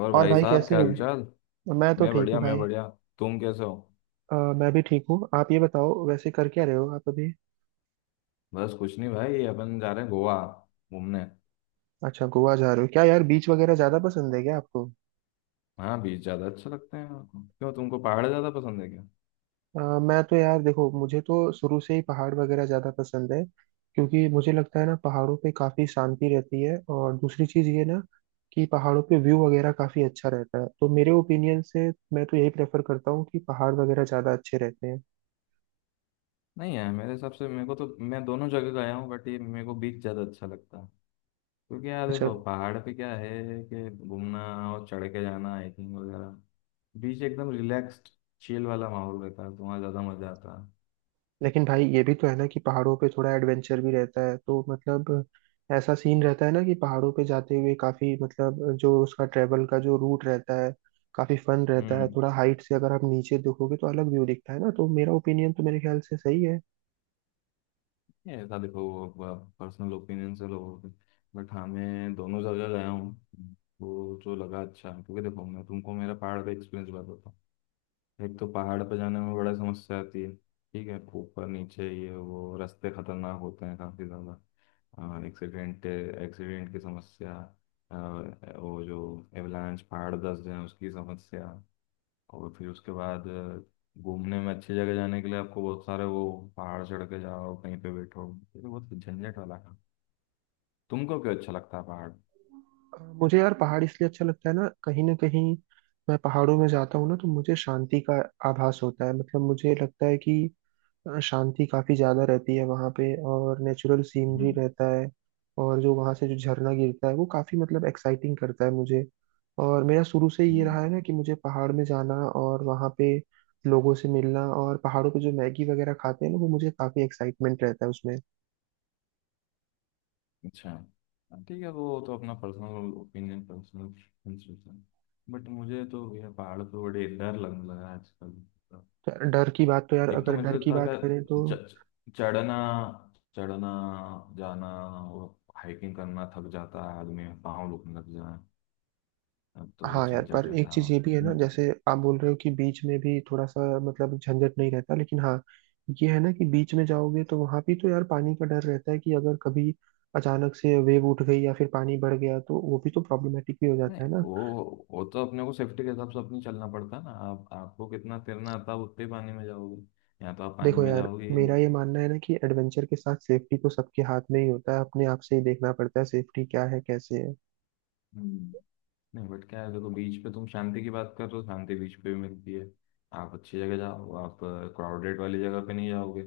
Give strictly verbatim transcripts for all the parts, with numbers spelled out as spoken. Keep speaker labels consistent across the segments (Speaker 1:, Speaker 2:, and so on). Speaker 1: और
Speaker 2: और
Speaker 1: भाई
Speaker 2: भाई
Speaker 1: साहब
Speaker 2: कैसे
Speaker 1: क्या
Speaker 2: हो।
Speaker 1: हालचाल।
Speaker 2: मैं तो
Speaker 1: मैं
Speaker 2: ठीक
Speaker 1: बढ़िया
Speaker 2: हूँ
Speaker 1: मैं
Speaker 2: भाई।
Speaker 1: बढ़िया। तुम कैसे हो?
Speaker 2: अ, मैं भी ठीक हूँ। आप ये बताओ वैसे कर क्या रहे हो आप अभी?
Speaker 1: बस कुछ नहीं भाई, अपन जा रहे हैं गोवा घूमने।
Speaker 2: अच्छा, गोवा जा रहे हो क्या यार? बीच वगैरह ज्यादा पसंद है क्या आपको?
Speaker 1: हाँ, बीच ज़्यादा अच्छे लगते हैं मेरे को। क्यों, तुमको पहाड़ ज़्यादा पसंद है क्या?
Speaker 2: अ, मैं तो यार देखो, मुझे तो शुरू से ही पहाड़ वगैरह ज्यादा पसंद है, क्योंकि मुझे लगता है ना पहाड़ों पे काफी शांति रहती है। और दूसरी चीज ये ना कि पहाड़ों पे व्यू वगैरह काफी अच्छा रहता है। तो मेरे ओपिनियन से मैं तो यही प्रेफर करता हूँ कि पहाड़ वगैरह ज्यादा अच्छे रहते हैं।
Speaker 1: नहीं यार, मेरे हिसाब से, मेरे को तो, मैं दोनों जगह गया हूँ बट ये मेरे को बीच ज़्यादा अच्छा लगता है। क्योंकि यार
Speaker 2: अच्छा।
Speaker 1: देखो, पहाड़ पे क्या है कि घूमना और चढ़ के जाना, हाइकिंग वगैरह। बीच एकदम रिलैक्स्ड चिल वाला माहौल रहता है तो वहाँ ज़्यादा मज़ा आता है।
Speaker 2: लेकिन भाई ये भी तो है ना कि पहाड़ों पे थोड़ा एडवेंचर भी रहता है, तो मतलब ऐसा सीन रहता है ना कि पहाड़ों पे जाते हुए काफी, मतलब जो उसका ट्रेवल का जो रूट रहता है, काफी फन रहता है।
Speaker 1: हम्म।
Speaker 2: थोड़ा हाइट से अगर आप नीचे देखोगे तो अलग व्यू दिखता है ना। तो मेरा ओपिनियन तो मेरे ख्याल से सही है।
Speaker 1: ये था देखो, पर्सनल ओपिनियन से लोगों के। बट हाँ, मैं दोनों जगह गया हूँ तो जो लगा अच्छा है, क्योंकि देखो मैं तुमको मेरा पहाड़ का एक्सपीरियंस बताता हूँ। एक तो पहाड़ पर जाने में बड़ा समस्या आती है, ठीक है? ऊपर नीचे ये वो रास्ते खतरनाक होते हैं काफ़ी ज़्यादा। एक्सीडेंट एक्सीडेंट की समस्या। अ, वो जो एवलांच, पहाड़ धंस जाए, उसकी समस्या। और फिर उसके बाद अ, घूमने में अच्छी जगह जाने के लिए आपको बहुत सारे वो पहाड़ चढ़ के जाओ, कहीं पे बैठो, ये तो बहुत झंझट वाला काम। तुमको क्यों अच्छा लगता है पहाड़?
Speaker 2: अ, मुझे यार पहाड़ इसलिए अच्छा लगता है ना, कहीं ना कहीं मैं पहाड़ों में जाता हूँ ना तो मुझे शांति का आभास होता है। मतलब मुझे लगता है कि शांति काफी ज्यादा रहती है वहाँ पे, और नेचुरल सीनरी
Speaker 1: हम्म।
Speaker 2: रहता है। और जो वहाँ से जो झरना गिरता है वो काफी, मतलब एक्साइटिंग करता है मुझे। और मेरा शुरू से ये
Speaker 1: हम्म।
Speaker 2: रहा है ना कि मुझे पहाड़ में जाना, और वहाँ पे लोगों से मिलना, और पहाड़ों पे जो मैगी वगैरह खाते हैं ना, वो मुझे काफी एक्साइटमेंट रहता है उसमें।
Speaker 1: अच्छा। हाँ, ठीक है, वो तो अपना personal opinion, personal preference. But मुझे तो यह पहाड़ पे बड़े डर लगने लगा है आजकल।
Speaker 2: तो डर की बात तो यार,
Speaker 1: एक तो
Speaker 2: अगर
Speaker 1: मेरे
Speaker 2: डर
Speaker 1: साथ
Speaker 2: की
Speaker 1: था
Speaker 2: बात करें
Speaker 1: कि
Speaker 2: तो
Speaker 1: च- च- चढ़ना चढ़ना जाना और हाइकिंग करना, थक जाता है आदमी, पाँव दुखने लग जाए, अब तो वो
Speaker 2: हाँ यार, पर
Speaker 1: झंझट
Speaker 2: एक
Speaker 1: रहता
Speaker 2: चीज ये भी है ना,
Speaker 1: है।
Speaker 2: जैसे आप बोल रहे हो कि बीच में भी थोड़ा सा मतलब झंझट नहीं रहता, लेकिन हाँ ये है ना कि बीच में जाओगे तो वहां भी तो यार पानी का डर रहता है कि अगर कभी अचानक से वेव उठ गई या फिर पानी बढ़ गया तो वो भी तो प्रॉब्लमेटिक भी हो
Speaker 1: नहीं,
Speaker 2: जाता है ना।
Speaker 1: वो वो तो अपने को सेफ्टी के हिसाब से अपनी चलना पड़ता है ना। आप आपको कितना तैरना आता है आप उतने ही पानी में जाओगे, या तो आप पानी
Speaker 2: देखो
Speaker 1: में
Speaker 2: यार,
Speaker 1: जाओगे ही
Speaker 2: मेरा
Speaker 1: नहीं।
Speaker 2: ये मानना है ना कि एडवेंचर के साथ सेफ्टी तो सबके हाथ में ही होता है, अपने आप से ही देखना पड़ता है सेफ्टी क्या है, कैसे है।
Speaker 1: हम्म। नहीं बट क्या है देखो, बीच पे तुम शांति की बात कर रहे हो, शांति बीच पे भी मिलती है। आप अच्छी जगह जाओ, आप क्राउडेड वाली जगह पे नहीं जाओगे।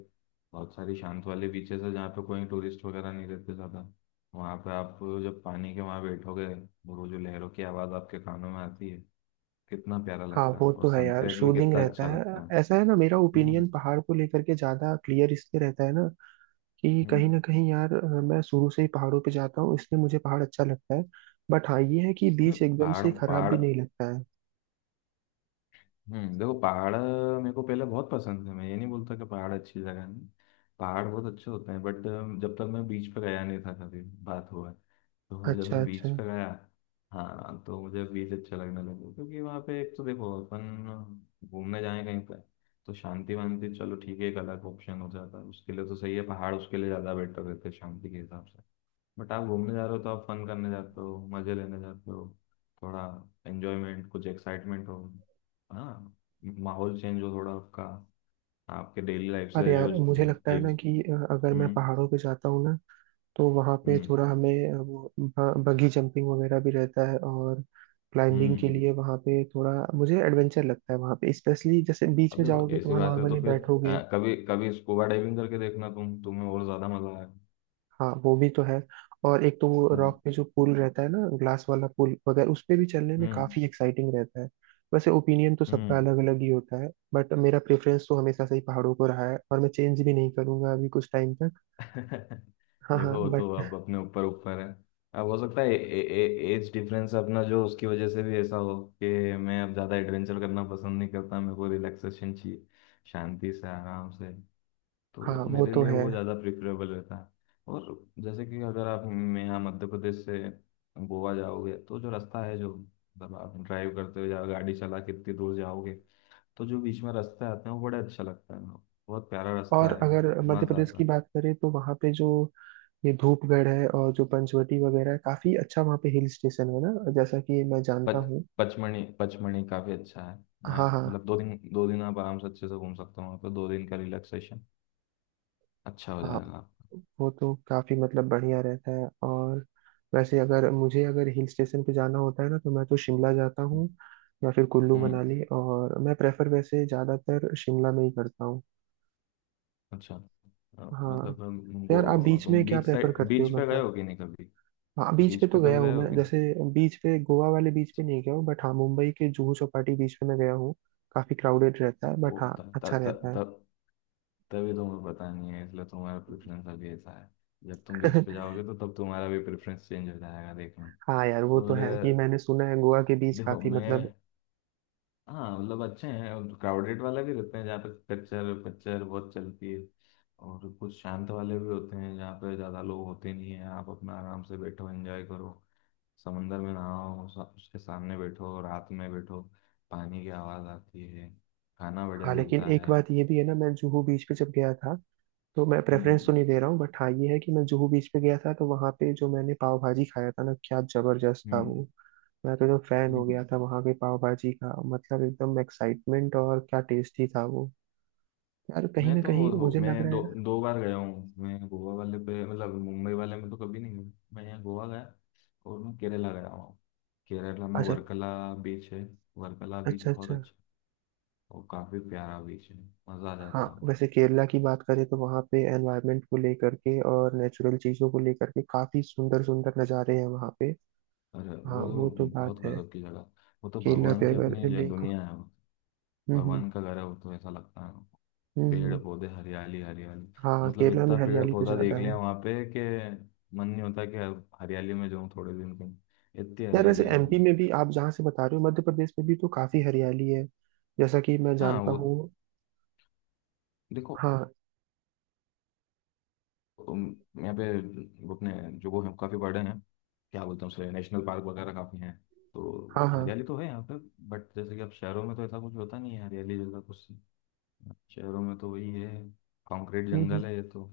Speaker 1: बहुत सारी शांत वाले बीचेस है जहाँ पे कोई टूरिस्ट वगैरह नहीं रहते ज़्यादा। वहाँ पे आप जब पानी के वहाँ बैठोगे, वो जो लहरों की आवाज़ आपके कानों में आती है, कितना प्यारा
Speaker 2: हाँ
Speaker 1: लगता है,
Speaker 2: वो तो
Speaker 1: और
Speaker 2: है यार,
Speaker 1: सनसेट भी
Speaker 2: सूदिंग
Speaker 1: कितना
Speaker 2: रहता
Speaker 1: अच्छा
Speaker 2: है।
Speaker 1: लगता है।
Speaker 2: ऐसा है ना, मेरा ओपिनियन
Speaker 1: हम्म।
Speaker 2: पहाड़ को लेकर के ज्यादा क्लियर इसलिए रहता है ना कि कहीं
Speaker 1: हम्म।
Speaker 2: ना कहीं यार, अ, मैं शुरू से ही पहाड़ों पे जाता हूँ इसलिए मुझे पहाड़ अच्छा लगता है। बट हाँ ये है कि
Speaker 1: हम्म,
Speaker 2: बीच एकदम
Speaker 1: पहाड़
Speaker 2: से खराब
Speaker 1: पहाड़।
Speaker 2: भी नहीं लगता है।
Speaker 1: हम्म देखो, पहाड़ मेरे को पहले बहुत पसंद है, मैं ये नहीं बोलता कि पहाड़ अच्छी जगह नहीं, पहाड़ बहुत अच्छे होते हैं। बट जब तक मैं बीच पे गया नहीं था, कभी बात हुआ है। तो जब
Speaker 2: अच्छा
Speaker 1: मैं
Speaker 2: अच्छा।
Speaker 1: बीच पे गया, हाँ, तो मुझे बीच अच्छा लगने लगा क्योंकि वहाँ पे एक तो देखो अपन घूमने जाए कहीं पे तो शांति वांति, चलो ठीक है, एक अलग ऑप्शन हो जाता है उसके लिए, तो सही है पहाड़ उसके लिए, ज़्यादा बेटर रहते हैं शांति के हिसाब से। बट आप घूमने जा रहे हो तो आप फन करने जाते हो, मज़े लेने जाते हो, थोड़ा एंजॉयमेंट कुछ एक्साइटमेंट हो, हाँ, माहौल चेंज हो थोड़ा आपका, आपके डेली लाइफ
Speaker 2: पर
Speaker 1: से जो
Speaker 2: यार मुझे
Speaker 1: झ-
Speaker 2: लगता है ना
Speaker 1: झिग।
Speaker 2: कि अ, अगर मैं
Speaker 1: हम्म।
Speaker 2: पहाड़ों पे जाता हूँ ना, तो वहाँ पे
Speaker 1: हम्म।
Speaker 2: थोड़ा हमें अ, वो ब- बगी जंपिंग वगैरह भी रहता है, और
Speaker 1: हम्म।
Speaker 2: क्लाइंबिंग के
Speaker 1: हम्म।
Speaker 2: लिए वहाँ पे थोड़ा मुझे एडवेंचर लगता है वहाँ पे। स्पेशली जैसे बीच
Speaker 1: अब
Speaker 2: में
Speaker 1: देखो
Speaker 2: जाओगे तो
Speaker 1: ऐसी
Speaker 2: वहाँ
Speaker 1: बात है तो
Speaker 2: नॉर्मली
Speaker 1: फिर
Speaker 2: बैठोगे।
Speaker 1: अ, कभी कभी स्कूबा डाइविंग करके देखना, तुम तुम्हें और ज्यादा मजा आएगा।
Speaker 2: हाँ वो भी तो है। और एक तो वो
Speaker 1: हम्म।
Speaker 2: रॉक पे जो पुल रहता है ना, ग्लास वाला पुल वगैरह, उस पे भी चलने में
Speaker 1: हम्म।
Speaker 2: काफी एक्साइटिंग रहता है। वैसे ओपिनियन तो सबका
Speaker 1: हम्म।
Speaker 2: अलग अलग ही होता है, बट मेरा प्रेफरेंस तो हमेशा से ही पहाड़ों को रहा है और मैं चेंज भी नहीं करूंगा अभी कुछ टाइम तक। हाँ हाँ
Speaker 1: देखो वो तो अब
Speaker 2: बट,
Speaker 1: अपने ऊपर ऊपर है, अब हो सकता है एज डिफरेंस अपना, जो उसकी वजह से भी ऐसा हो, कि मैं अब ज्यादा एडवेंचर करना पसंद नहीं करता, मेरे को रिलैक्सेशन चाहिए, शांति से आराम से, तो
Speaker 2: हाँ वो
Speaker 1: मेरे
Speaker 2: तो
Speaker 1: लिए
Speaker 2: है।
Speaker 1: वो ज़्यादा प्रिफरेबल रहता है। और जैसे कि अगर आप, मैं यहाँ मध्य प्रदेश से गोवा जाओगे तो जो रास्ता है, जो मतलब आप ड्राइव करते हो या गाड़ी चला के इतनी दूर जाओगे तो जो बीच में रास्ते आते हैं वो बड़े अच्छा लगता है, बहुत प्यारा
Speaker 2: और
Speaker 1: रास्ता है,
Speaker 2: अगर मध्य
Speaker 1: मज़ा
Speaker 2: प्रदेश
Speaker 1: आता
Speaker 2: की
Speaker 1: है।
Speaker 2: बात करें तो वहाँ पे जो ये धूपगढ़ है और जो पंचवटी वगैरह है, काफी अच्छा वहाँ पे हिल स्टेशन है ना, जैसा कि मैं जानता
Speaker 1: पच
Speaker 2: हूँ।
Speaker 1: पचमणी पचमणी काफ़ी अच्छा है।
Speaker 2: हाँ
Speaker 1: अ,
Speaker 2: हाँ।
Speaker 1: मतलब दो दिन दो दिन आप आराम से अच्छे से घूम सकते हो, वहाँ पर दो दिन का रिलैक्सेशन अच्छा हो
Speaker 2: हाँ
Speaker 1: जाएगा आपका।
Speaker 2: वो तो काफी मतलब बढ़िया रहता है। और वैसे अगर मुझे अगर हिल स्टेशन पे जाना होता है ना, तो मैं तो शिमला जाता हूँ या फिर कुल्लू
Speaker 1: हम्म।
Speaker 2: मनाली, और मैं प्रेफर वैसे ज्यादातर शिमला में ही करता हूँ।
Speaker 1: अच्छा। अ,
Speaker 2: हाँ।
Speaker 1: मतलब अम,
Speaker 2: तो यार आप
Speaker 1: गो
Speaker 2: बीच में
Speaker 1: तुम
Speaker 2: क्या
Speaker 1: बीच
Speaker 2: प्रेफर
Speaker 1: साइड,
Speaker 2: करते हो,
Speaker 1: बीच पे गए
Speaker 2: मतलब?
Speaker 1: हो कि नहीं कभी?
Speaker 2: हाँ बीच पे
Speaker 1: बीच
Speaker 2: तो
Speaker 1: पे
Speaker 2: गया
Speaker 1: कभी
Speaker 2: हूँ
Speaker 1: गए हो
Speaker 2: मैं,
Speaker 1: कि नहीं?
Speaker 2: जैसे बीच पे गोवा वाले बीच पे
Speaker 1: अच्छा।
Speaker 2: नहीं गया हूँ, बट हाँ मुंबई के जुहू चौपाटी बीच पे मैं गया हूँ। काफी क्राउडेड रहता है
Speaker 1: वो
Speaker 2: बट हाँ
Speaker 1: तब
Speaker 2: अच्छा
Speaker 1: तब तब
Speaker 2: रहता
Speaker 1: तब तभी तुम्हें पता नहीं है, इसलिए तुम्हारा प्रेफरेंस अभी ऐसा है। जब तुम बीच
Speaker 2: है।
Speaker 1: पे जाओगे तो तब तुम्हारा भी प्रेफरेंस चेंज हो जाएगा, देखना।
Speaker 2: हाँ यार वो तो
Speaker 1: और
Speaker 2: है कि मैंने सुना है गोवा के बीच
Speaker 1: देखो
Speaker 2: काफी मतलब।
Speaker 1: मैं। हाँ, मतलब अच्छे हैं और क्राउडेड वाले भी रहते हैं जहाँ पे कच्चर पच्चर बहुत चलती है, और कुछ शांत वाले भी होते हैं जहाँ पे ज़्यादा लोग होते नहीं हैं। आप अपना आराम से बैठो, एंजॉय करो, समंदर में नहाओ, सा- उसके सामने बैठो, रात में बैठो, पानी की आवाज़ आती है, खाना
Speaker 2: हाँ
Speaker 1: बढ़िया
Speaker 2: लेकिन
Speaker 1: मिलता
Speaker 2: एक
Speaker 1: है।
Speaker 2: बात ये भी है ना, मैं जुहू बीच पे जब गया था, तो मैं प्रेफरेंस तो
Speaker 1: हम्म।
Speaker 2: नहीं दे रहा हूँ, बट हाँ ये है कि मैं जुहू बीच पे गया था तो वहाँ पे जो मैंने पाव भाजी खाया था ना, क्या जबरदस्त था
Speaker 1: हम्म।
Speaker 2: वो। मैं तो एकदम फैन हो
Speaker 1: हम्म।
Speaker 2: गया था वहाँ के पाव भाजी का, मतलब एकदम एक्साइटमेंट, और क्या टेस्टी था वो। यार कहीं
Speaker 1: मैं
Speaker 2: ना
Speaker 1: तो
Speaker 2: कहीं
Speaker 1: हो
Speaker 2: मुझे लग
Speaker 1: मैं
Speaker 2: रहा है
Speaker 1: दो
Speaker 2: ना।
Speaker 1: दो बार गया हूँ मैं, गोवा वाले पे, मतलब मुंबई वाले में तो कभी नहीं गया, मैं यहाँ गोवा गया। और मैं केरला गया हूँ, केरला में
Speaker 2: अच्छा
Speaker 1: वर्कला बीच है। वर्कला बीच
Speaker 2: अच्छा।
Speaker 1: बहुत
Speaker 2: अच्छा।
Speaker 1: अच्छा है, और काफी प्यारा बीच है, मजा आ
Speaker 2: हाँ
Speaker 1: जाता है वहाँ।
Speaker 2: वैसे केरला की बात करें तो वहाँ पे एनवायरनमेंट को लेकर के और नेचुरल चीज़ों को लेकर के काफ़ी सुंदर सुंदर नज़ारे हैं वहाँ पे।
Speaker 1: और
Speaker 2: हाँ
Speaker 1: वो तो
Speaker 2: वो तो
Speaker 1: बहुत
Speaker 2: बात है।
Speaker 1: गजब की जगह, वो तो
Speaker 2: केरला
Speaker 1: भगवान
Speaker 2: पे
Speaker 1: की अपनी
Speaker 2: अगर
Speaker 1: ये
Speaker 2: लेक।
Speaker 1: दुनिया है वो।
Speaker 2: हम्म हम्म।
Speaker 1: भगवान का घर है वो तो, ऐसा लगता है। पेड़
Speaker 2: हम्म।
Speaker 1: पौधे, हरियाली हरियाली।
Speaker 2: हाँ
Speaker 1: मतलब
Speaker 2: केरला में
Speaker 1: इतना पेड़
Speaker 2: हरियाली तो
Speaker 1: पौधा
Speaker 2: ज्यादा
Speaker 1: देख लिया
Speaker 2: है।
Speaker 1: वहाँ पे कि मन नहीं होता कि अब हरियाली में जाऊँ थोड़े दिन के लिए। इतनी
Speaker 2: यार वैसे
Speaker 1: हरियाली है।
Speaker 2: एमपी में भी, आप जहाँ से बता रहे हो, मध्य प्रदेश में भी तो काफी हरियाली है, जैसा कि मैं
Speaker 1: हाँ,
Speaker 2: जानता
Speaker 1: वो
Speaker 2: हूँ।
Speaker 1: देखो,
Speaker 2: हाँ
Speaker 1: उम, यहाँ पे वो अपने जो वो हैं काफ़ी बड़े हैं, क्या बोलते हैं उसे, नेशनल पार्क वगैरह काफ़ी हैं, तो
Speaker 2: हाँ। हाँ।
Speaker 1: हरियाली तो है यहाँ पे। बट जैसे कि अब शहरों में तो ऐसा कुछ होता नहीं है, हरियाली जैसा कुछ। शहरों में तो वही है, कंक्रीट
Speaker 2: हम्म हम्म,
Speaker 1: जंगल है ये तो,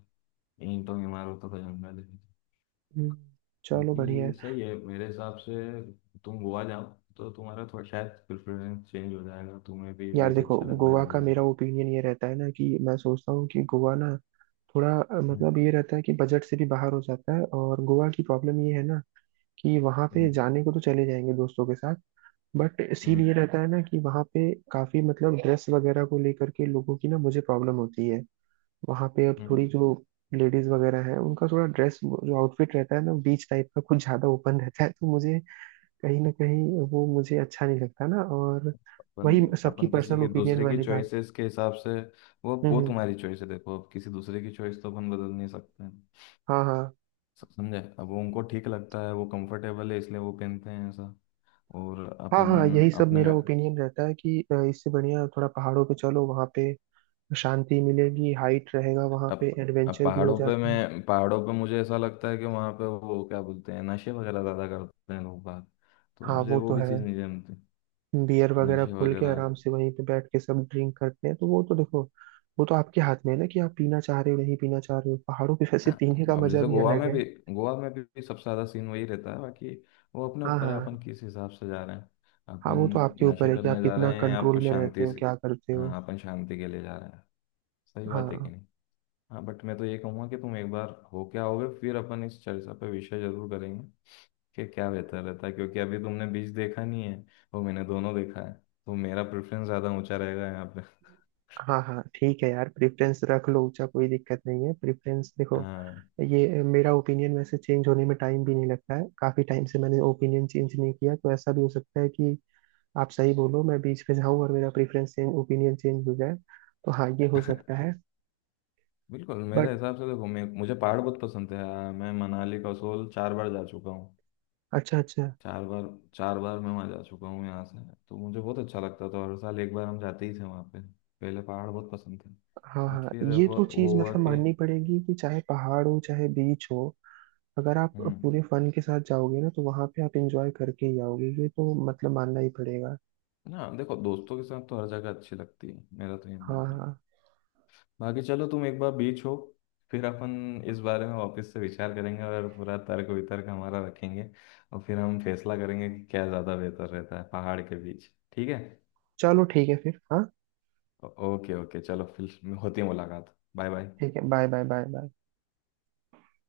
Speaker 1: ईंटों की इमारतों का जंगल है।
Speaker 2: हम्म। चलो बढ़िया है।
Speaker 1: बाकी सही है मेरे हिसाब से, तुम गोवा जाओ तो तुम्हारा थोड़ा शायद प्रेफरेंस चेंज हो जाएगा, तुम्हें भी
Speaker 2: यार
Speaker 1: बीच
Speaker 2: देखो,
Speaker 1: अच्छा लगने
Speaker 2: गोवा
Speaker 1: लग
Speaker 2: का
Speaker 1: जाएगा।
Speaker 2: मेरा ओपिनियन ये रहता है ना कि मैं सोचता हूँ कि गोवा ना थोड़ा अ,
Speaker 1: हम्म।
Speaker 2: मतलब ये रहता है कि बजट से भी बाहर हो जाता है। और गोवा की प्रॉब्लम ये है ना कि वहाँ पे
Speaker 1: हम्म।
Speaker 2: जाने को तो चले जाएंगे दोस्तों के साथ, बट सीन ये
Speaker 1: हम्म।
Speaker 2: रहता है ना कि वहाँ पे काफी, मतलब ड्रेस वगैरह को लेकर के लोगों की ना मुझे प्रॉब्लम होती है। वहां पे अब थोड़ी
Speaker 1: हम्म।
Speaker 2: जो लेडीज वगैरह है उनका थोड़ा ड्रेस, जो आउटफिट रहता है ना बीच टाइप का, कुछ ज्यादा ओपन रहता है, तो मुझे कहीं ना कहीं वो मुझे अच्छा नहीं लगता ना। और
Speaker 1: अपन
Speaker 2: वही सबकी
Speaker 1: अपन किसी
Speaker 2: पर्सनल
Speaker 1: के
Speaker 2: ओपिनियन
Speaker 1: दूसरे की
Speaker 2: वाली बात।
Speaker 1: चॉइसेस के हिसाब से, वो
Speaker 2: हम्म
Speaker 1: वो
Speaker 2: हम्म,
Speaker 1: तुम्हारी चॉइस है, देखो अब किसी दूसरे की चॉइस तो अपन बदल नहीं सकते हैं।
Speaker 2: हाँ हाँ।
Speaker 1: स- समझे, अब वो उनको ठीक लगता है, वो कंफर्टेबल है, इसलिए वो पहनते हैं, ऐसा। और
Speaker 2: हाँ हाँ यही
Speaker 1: अपन
Speaker 2: सब
Speaker 1: अपने
Speaker 2: मेरा
Speaker 1: घर-।
Speaker 2: ओपिनियन रहता है कि अ, इससे बढ़िया थोड़ा पहाड़ों पे चलो, वहाँ पे शांति मिलेगी, हाइट रहेगा, वहाँ
Speaker 1: अब
Speaker 2: पे
Speaker 1: अब
Speaker 2: एडवेंचर भी हो
Speaker 1: पहाड़ों पे
Speaker 2: जाता है।
Speaker 1: मैं पहाड़ों पे मुझे ऐसा लगता है कि वहाँ पे वो, क्या बोलते हैं, नशे वगैरह ज़्यादा करते हैं लोग बाग, तो
Speaker 2: हाँ
Speaker 1: मुझे
Speaker 2: वो
Speaker 1: वो
Speaker 2: तो
Speaker 1: भी
Speaker 2: है।
Speaker 1: चीज़ नहीं जमती।
Speaker 2: बियर वगैरह
Speaker 1: नशे
Speaker 2: खोल के
Speaker 1: वगैरह।
Speaker 2: आराम से वहीं पे बैठ के सब ड्रिंक करते हैं, तो वो तो देखो, वो तो आपके हाथ में है ना कि आप पीना चाह रहे हो नहीं पीना चाह रहे हो। पहाड़ों पे वैसे
Speaker 1: हाँ,
Speaker 2: पीने का
Speaker 1: अब
Speaker 2: मजा
Speaker 1: जैसे
Speaker 2: भी
Speaker 1: गोवा
Speaker 2: अलग
Speaker 1: में
Speaker 2: है।
Speaker 1: भी गोवा में भी, भी सबसे ज्यादा सीन वही रहता है बाकी, वो अपने
Speaker 2: हाँ
Speaker 1: ऊपर है
Speaker 2: हाँ।
Speaker 1: अपन किस हिसाब से जा रहे हैं,
Speaker 2: हाँ
Speaker 1: अपन,
Speaker 2: वो तो आपके ऊपर
Speaker 1: नशे
Speaker 2: है कि आप
Speaker 1: करने जा
Speaker 2: कितना
Speaker 1: रहे हैं या
Speaker 2: कंट्रोल
Speaker 1: फिर
Speaker 2: में रहते
Speaker 1: शांति
Speaker 2: हो,
Speaker 1: से।
Speaker 2: क्या करते हो।
Speaker 1: हाँ, अपन शांति के लिए जा रहे हैं, सही बात है कि
Speaker 2: हाँ
Speaker 1: नहीं? हाँ बट मैं तो ये कहूँगा कि तुम एक बार हो क्या आओगे, फिर अपन इस चर्चा पे विषय जरूर करेंगे कि क्या बेहतर रहता है, क्योंकि अभी तुमने बीच देखा नहीं है, वो मैंने दोनों देखा है तो मेरा प्रेफरेंस ज़्यादा ऊंचा रहेगा यहाँ पे।
Speaker 2: हाँ। हाँ ठीक है यार, प्रेफरेंस रख लो ऊंचा, कोई दिक्कत नहीं है, प्रेफरेंस देखो।
Speaker 1: हाँ।
Speaker 2: ये मेरा ओपिनियन वैसे चेंज होने में टाइम भी नहीं लगता है, काफी टाइम से मैंने ओपिनियन चेंज नहीं किया, तो ऐसा भी हो सकता है कि आप सही बोलो, मैं बीच में जाऊं और मेरा प्रेफरेंस चेंज, ओपिनियन चेंज हो जाए। तो हाँ ये हो सकता है।
Speaker 1: बिल्कुल मेरे
Speaker 2: बट
Speaker 1: हिसाब से देखो, मैं मुझे पहाड़ बहुत पसंद है, आ, मैं मनाली कसोल चार बार जा चुका हूँ,
Speaker 2: अच्छा अच्छा।
Speaker 1: चार बार, चार बार मैं वहाँ जा चुका हूँ यहाँ से। तो मुझे बहुत अच्छा लगता था, हर साल एक बार हम जाते ही थे वहाँ पे, पहले पहाड़ बहुत पसंद थे।
Speaker 2: हाँ
Speaker 1: बट
Speaker 2: हाँ
Speaker 1: फिर
Speaker 2: ये
Speaker 1: वो,
Speaker 2: तो चीज
Speaker 1: वो हुआ
Speaker 2: मतलब
Speaker 1: कि।
Speaker 2: माननी पड़ेगी कि चाहे पहाड़ हो चाहे बीच हो, अगर आप
Speaker 1: हम्म।
Speaker 2: पूरे फन के साथ जाओगे ना तो वहां पे आप एंजॉय करके ही आओगे, ये तो मतलब मानना ही पड़ेगा।
Speaker 1: ना देखो, दोस्तों के साथ तो हर जगह अच्छी लगती है, मेरा तो ये
Speaker 2: हाँ
Speaker 1: मानना
Speaker 2: हाँ
Speaker 1: है।
Speaker 2: हाँ।
Speaker 1: बाकी चलो तुम एक बार बीच हो, फिर अपन इस बारे में वापस से विचार करेंगे और पूरा तर्क वितर्क हमारा रखेंगे, और फिर हम फैसला करेंगे कि क्या ज़्यादा बेहतर रहता है, पहाड़ के बीच, ठीक है?
Speaker 2: चलो ठीक है फिर, हाँ
Speaker 1: ओ- ओके ओके, चलो, फिर होती है मुलाकात, बाय बाय।
Speaker 2: ठीक है। Bye bye. Bye bye.